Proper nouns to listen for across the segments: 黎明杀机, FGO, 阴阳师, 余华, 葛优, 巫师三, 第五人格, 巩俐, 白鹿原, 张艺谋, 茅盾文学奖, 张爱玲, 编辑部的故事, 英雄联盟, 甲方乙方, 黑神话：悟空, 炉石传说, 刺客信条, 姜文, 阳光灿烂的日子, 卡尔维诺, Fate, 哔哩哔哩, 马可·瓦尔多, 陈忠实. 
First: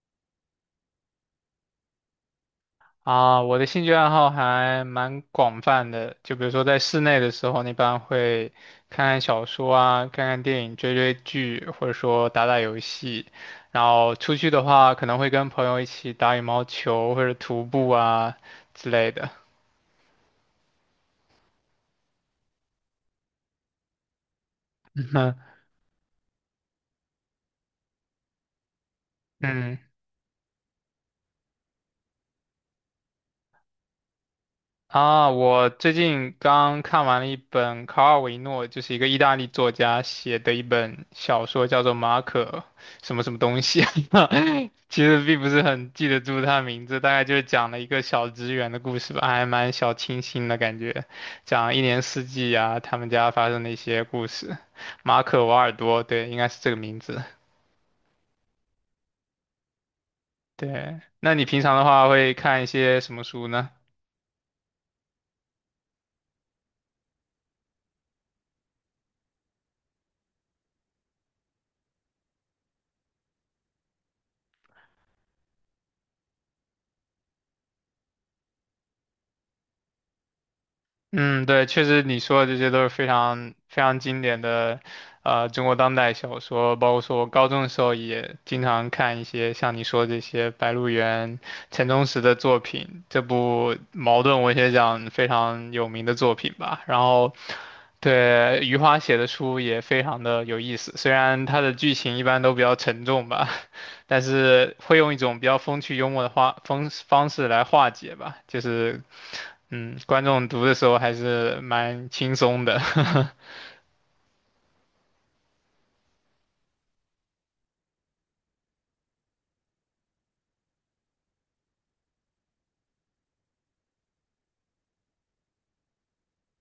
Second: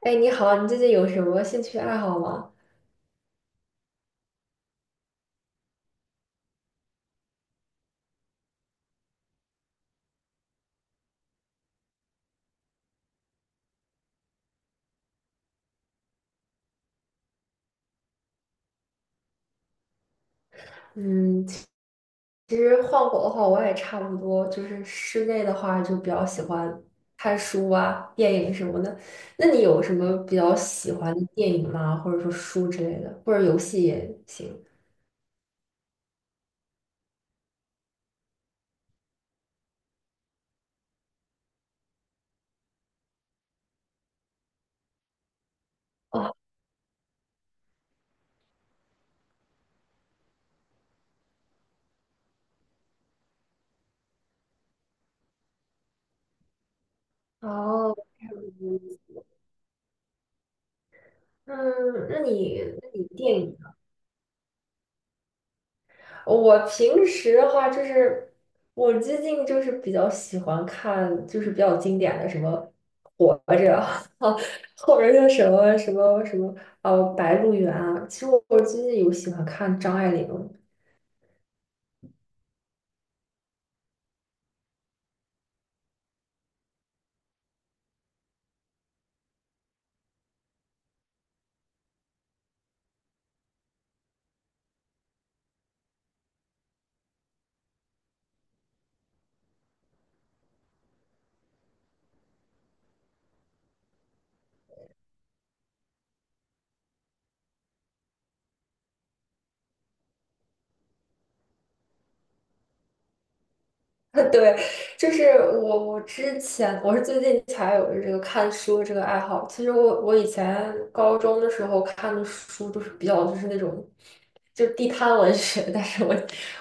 哎，你好，你最近有什么兴趣爱好吗？啊，我的兴趣爱好还蛮广泛的，就比如说在室内的时候，一般会看看小说啊，看看电影，追追剧，或者说打打游戏。然后出去的话，可能会跟朋友一起打羽毛球或者徒步啊之类的。嗯。其实换我的话，我也差不多，就是室内的 话就比较喜欢看书啊、电影什么的。那你嗯。有什么比较喜欢的电影吗？或者说书之类的，或者游戏也行。啊，我最近刚看完了一本卡尔维诺，就是一个意大利作家写的一本小说，叫做《马可什么什么东西啊》其实并不是很记得哦。住他的名字，大概就是讲了一个小职员的故事吧，还蛮小清新的感觉，讲一年四季啊，他们家发生的一些故事。马可·瓦尔多，对，应该是这个名字。哦。嗯。对，那你平常的嗯话那会你看一那些你什么电书影呢？我平时的话，就是我最近就是比较喜欢看，就是比较经典的什么《活着》啊，或者是什么《白鹿原》啊。其实我最近有喜欢看张爱玲。嗯，对，确实你说的这些都是非常非常经典的，中国当代小说，包括说我高中的时候也经常看一些像你说这些白鹿原、陈忠实的作品，这部茅盾文学奖非常有名的作品吧。然后，对，余华写的书也非常的有意思，虽然它的剧情一般都比较沉重吧。但是会用一种比较风趣幽默的话方方式来化解吧，就是，观众读的时候还是蛮轻松的。对，就是我之前我是最近才有这个看书的这个爱好。其实我以前高中的时候看的书都是比较就是那种就地摊文学，但是我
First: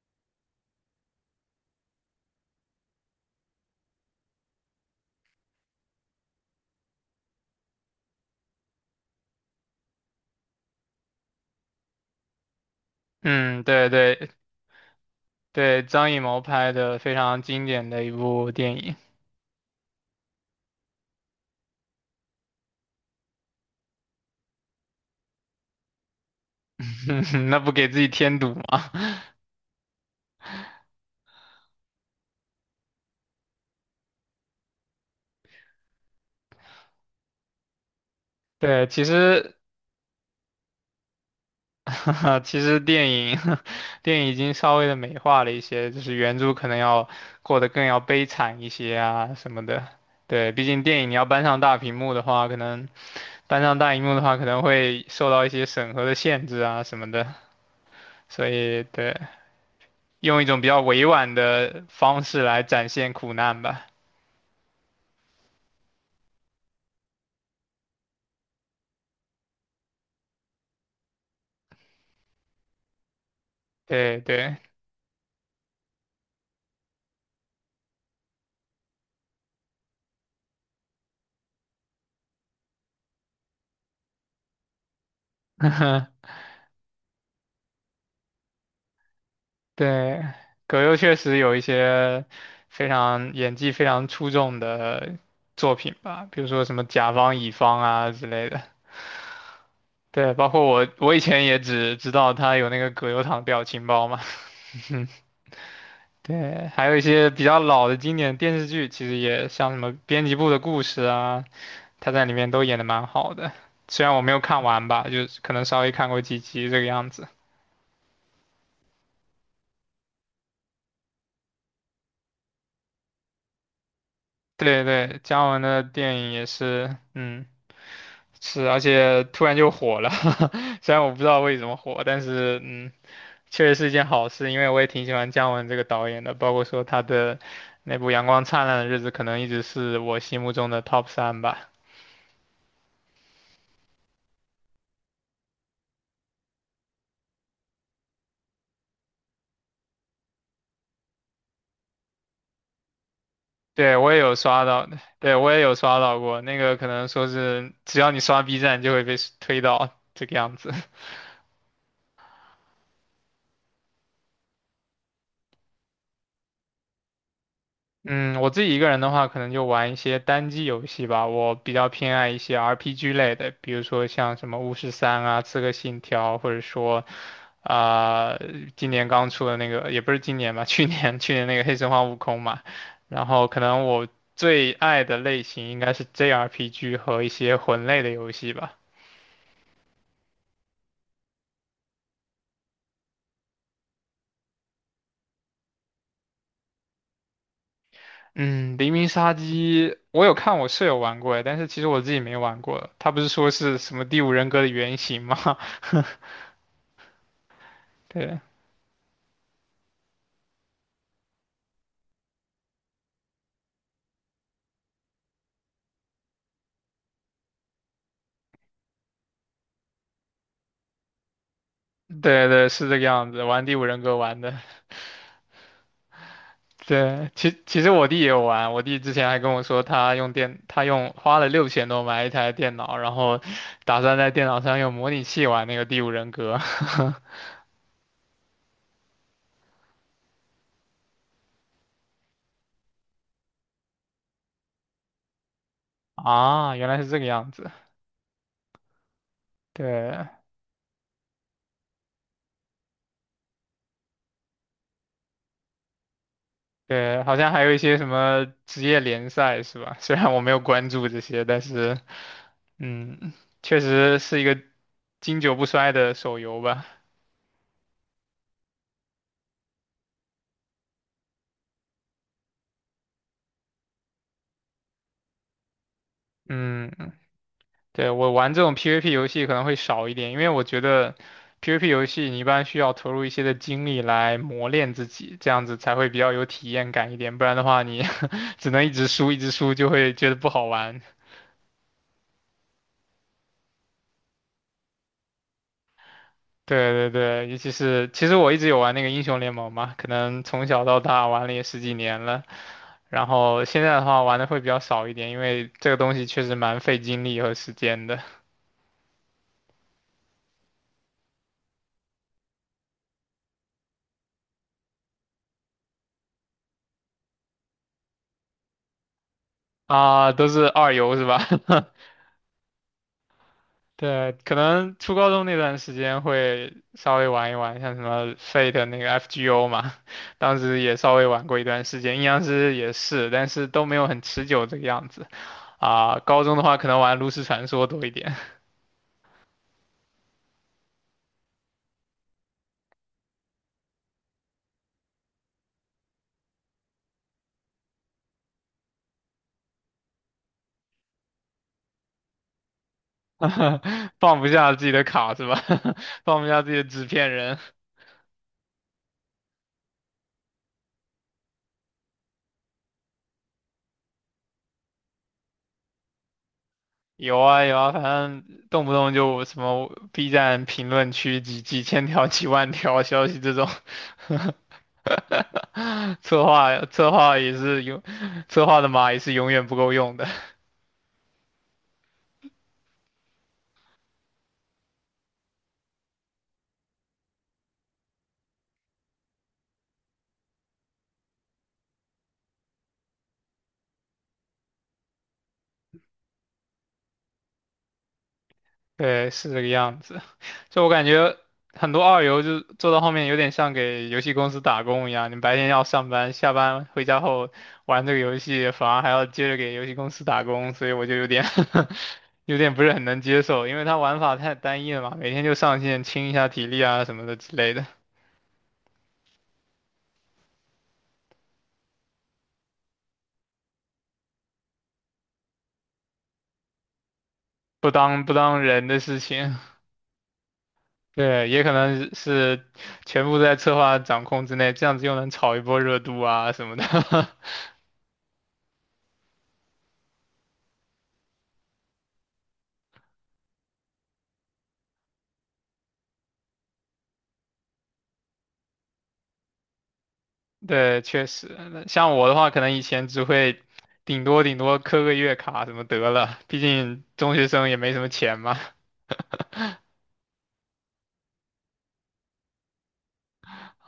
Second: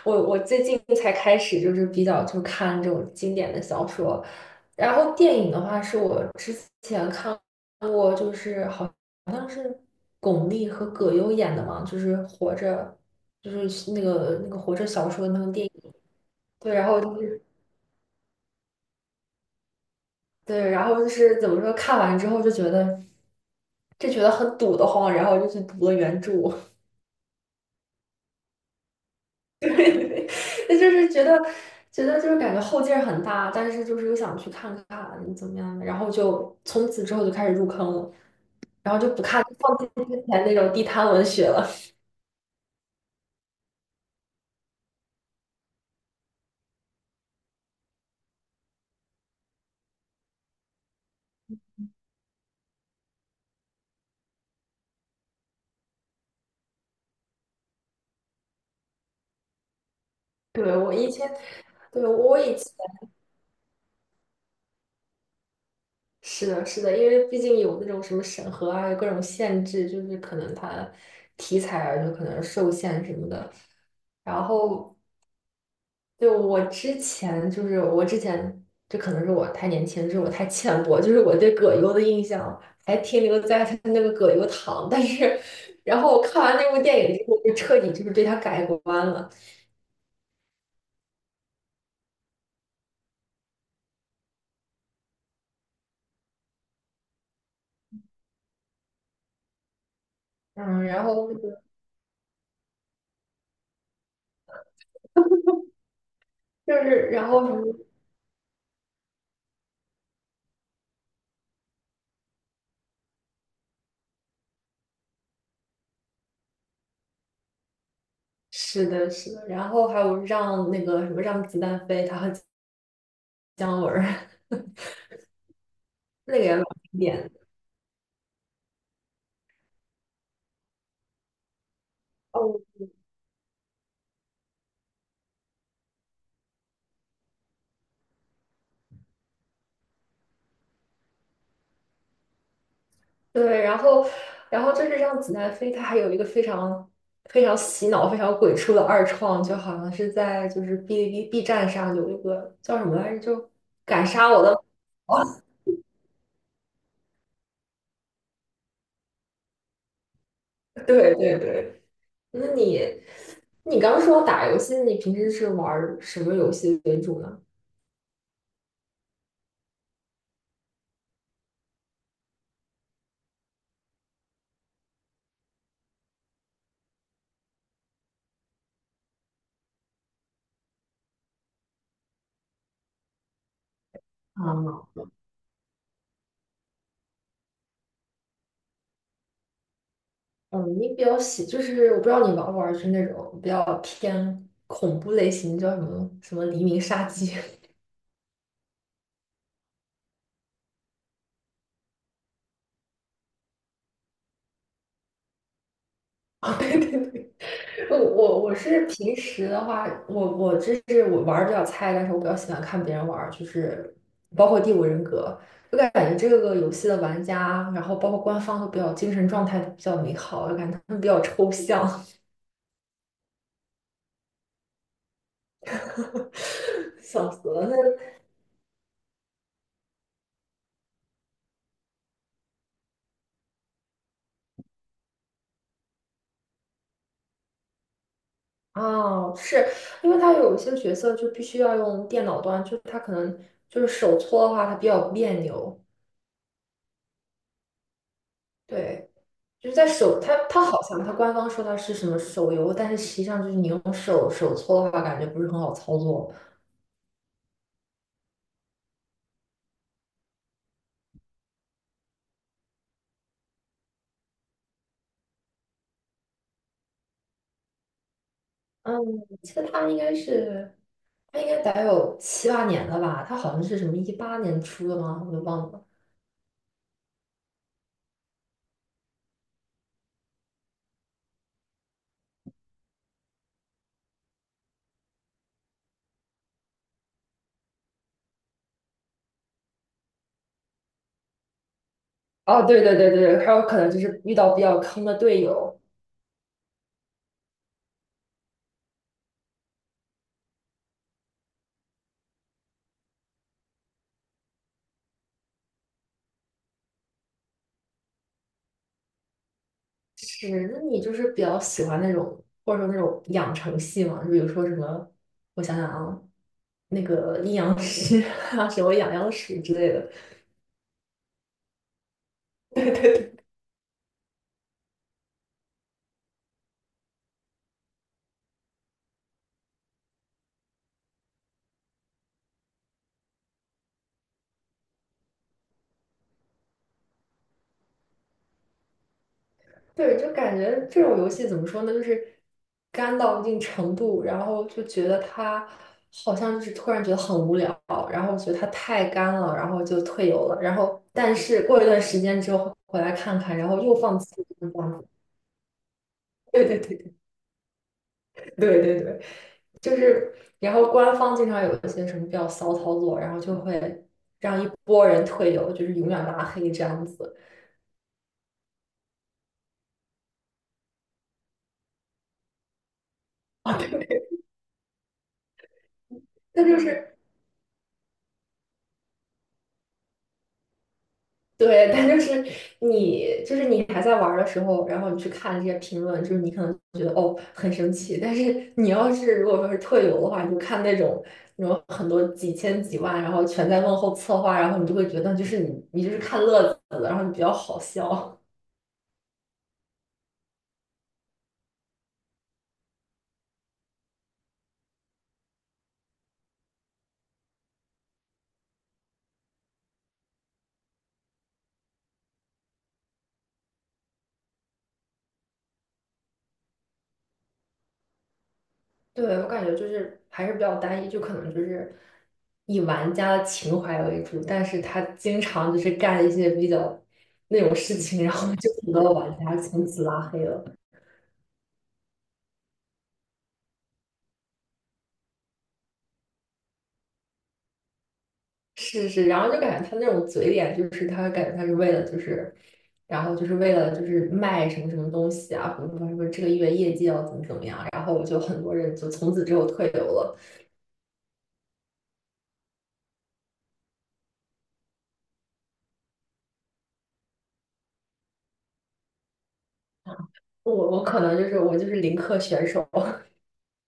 我我最近才开始就是比较就看这种经典的小说。然后电影的话，是我之前看过，就是好像是巩俐和葛优演的嘛，就是《活着》，就嗯，对是那对个那个《活着》小说那个电影。对，张艺谋拍对，然的后非就常是经典的一部电影，对，然后就是怎么说，看完之后就觉得很堵得慌，然后就去读了原著。那不给自己添堵吗？对，那就是觉得觉得就是感觉后劲儿很大，但是就是又想去看看怎么样的，然后就从此之后就开始入坑了，对，然后其就不看，实 放弃之前那种地摊文学了。其实电影 电影已经稍微的美化了一些，就是原著可能要过得更要悲惨一些啊什么的。对，毕竟电影你要搬上大屏幕的话，可能搬上大荧幕的话，可能会受到一些审核的限制啊什么的，所以对，用一 种比对，较我委以前，婉的对，方我式以来前展现苦难吧。是的，是的，因为毕竟有那种什么审核啊，有各种限制，就是可能它题材啊，就可能受限什么的。对然对，后对，我之前，这可能是我太年轻，是我太浅薄，就是我对葛优的印象还停留在他那个葛优躺，但是，然后 我看完那部电影之后，就彻底就是对他改观了。对，葛优确实有一些非常演技非常出众的作品吧，比如说什么甲方乙方啊之类的。对，包括嗯，我，然我以后那前也个只知道他有那个葛优躺表情包嘛。对，就还有一是然些比后什较么，老的经典电视剧，其实也像什么《编辑部的故事》啊，他在里面都演的蛮好的，虽然我没有看完吧，就是可能稍微看过几集这个样子。是的，是的，然后还有让那个什么让子弹飞，他和姜文儿 对对，姜文的电影那也个也老是，经典嗯，是，而且突然就火了，虽然我不知道为什么火，但哦。是确实是一件好事，因为我也挺喜欢姜文这个导演的，包括说他的那部《阳光灿烂的日子》，可能一直是我心目中的 top 三吧。对，然后就是让子弹飞，它还有一个非常非常洗脑、非常鬼畜的二创，就好像是在就是哔哩哔哩 B 站上有一个叫什么来着，就对，敢我也杀有我的。刷到，对，我也有刷到过，那个可能说是只要你刷 B 站就会被推到这个样子。对对对。那你刚说打游戏，你平时是玩儿什么游戏为主呢？嗯，我自己一个人的话，可能就玩一些单机游戏吧。我比较偏爱一些 RPG 类的，比如说像什么《巫师三》啊、《刺客信条》，或者说，啊、今年刚出的那个，也不是今年吧，去年那个《黑神话：悟空》嘛。然后可能我最啊。爱的类型应该是 JRPG 和一些魂类的游戏吧。嗯，你比较喜，就是我不知道你玩不玩，就是那种比较偏恐怖类型，叫什么什么《黎明杀机》嗯，《黎明杀机》我有看我舍友玩过，但是其实我自己没玩过。他不是说是什么《第五人格》的原型吗？啊？对对对。我对。我我是平时的话，我这是我玩儿比较菜，但是我比较喜欢看别人玩儿，就是包括《第五人格》，就感觉这个游戏的玩家，然后包括官方都比较精神状态都比较美好，我感觉他们比较抽象。对对，是这个样子，玩第五人格玩的。对，笑死其了。那其实我弟也有玩，我弟之前还跟我说，他用电，他用花了6000多买一台电脑，然后打算在电脑上用模拟器玩那个第五人格。哦，是因为他有一些角色就必须要用电脑端，就是他可能就是手搓的话，他比较别扭。啊，原来是这个样子。对。就是在手，对它好像它官方说它是什么手游，但是实际上就是你用手搓的话，感觉不是很好操作。对，好像还有一些什么职业联赛是吧？虽然我没有关注这些，但是嗯，确实是一个经久不衰的手游吧。嗯，我记得它应该得有七八年了吧？它好像是什么18年出的吗？我都忘了。嗯对，我玩这种 PVP 游戏可能会少一点，因为我觉得 PVP 游戏你一般需要投入一些的精力来磨练自己，这样子才会比较有体验感一点，不然的话你 只能一直输一直输，就会觉得不好玩。哦，对对对对还有可能就是遇到比较坑的队友。对对对，尤其是其实我一直有玩那个英雄联盟嘛，可能从小到大玩了也十几年了，然后现在的话玩的会比较少一点，因为这个东西确实蛮费精力和时间的是，那你就是比较喜欢那种或者说那种养成系嘛？就比如说什么，我想想啊，那个阴阳师啊，什么养阳师之类的。啊，都是二游是吧？对对。对，可能初高中那段时间会稍微玩一玩，像什么 Fate 那个 FGO 嘛，当时也稍微玩过一段时间，阴阳师也是，但是都没有很持久这个样子。啊，高中的话可能玩炉石传说多一点，对，就感觉这种游戏怎么说呢，就是干到一定程度，然后就觉得它好像就是突然觉得很无聊，然后觉得它太干了，然后就退游了。然后，但是过一段时间之后回来看看，然后又放 弃放不下自己的卡是吧？放不这下样自己子的对对纸对片人。对对对对，就是，然后官方经常有一些什么比较骚操作，然后就会让一波人退游，就是永远拉黑这样子。有啊有啊，反正动不动就什么 B 站评论区几千条、几万条消息这 种，啊，对，策那就划策是。划也是永，策划的码也是永远不够用的。对，但就是你还在玩儿的时候，然后你去看这些评论，就是你可能觉得哦很生气，但是你要是如果说是特有的话，你就看那种那种很多几千几万，然后全在问候策划，然后你就会觉得就是你就是看乐子的，然后你比较好笑。对，是这个样子。就我感觉很多二游就做到后面有点像给游戏公司打工一样，你白天要上班，下班回家后玩这个游戏，反而还要接着给游戏公司打工，所以我就有点 有点不是很能接受，因为它玩法太单一了嘛，每天就上线清一下体力啊什么的之类的，对，我感觉就是还是比较单一，就可能就是以玩家的情怀为主，但是他经常就是干一些比较那种不事当情，不然后当就人很的多事玩情。家从此拉黑了。对，也可能是全部在策划掌控之内，这样子又能炒一波热度啊什么的。是是，然后就感觉他那种嘴脸，就是他感觉他是为了就是，然后就是为了就是卖什么什么东西啊，或者说什么这个月业绩要怎么怎么样，然后我就很多人就从此之后退游了。对，确实，那像我的话，可能以前只会顶多顶多磕个月卡什么得了，毕竟中学生也没什么钱嘛。我可能就是我就是零氪选手，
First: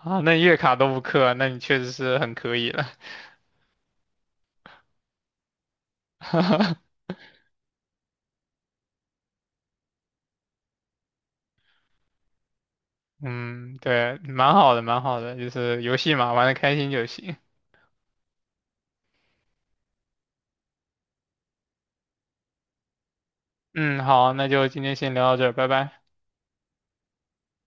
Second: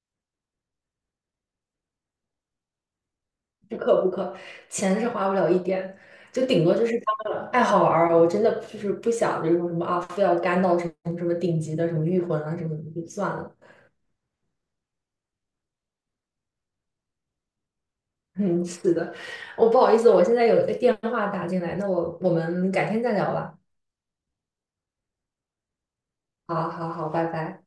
啊，那月卡都不氪，那你确实是很可以了。不氪不氪，钱是花不了一点，就顶多就是 当个爱好玩儿啊。我真的就是不想就是说什么啊，非要干到什么什么顶级的什么御魂啊什么的就算了。嗯，对，蛮好的，蛮好的，就是游戏嘛，玩的开心就行。嗯，是的，我不好意思，我现在有一个电话打进来，那我们改天再聊吧。嗯，好，那就今天先聊到这儿，拜拜。好好好，拜拜。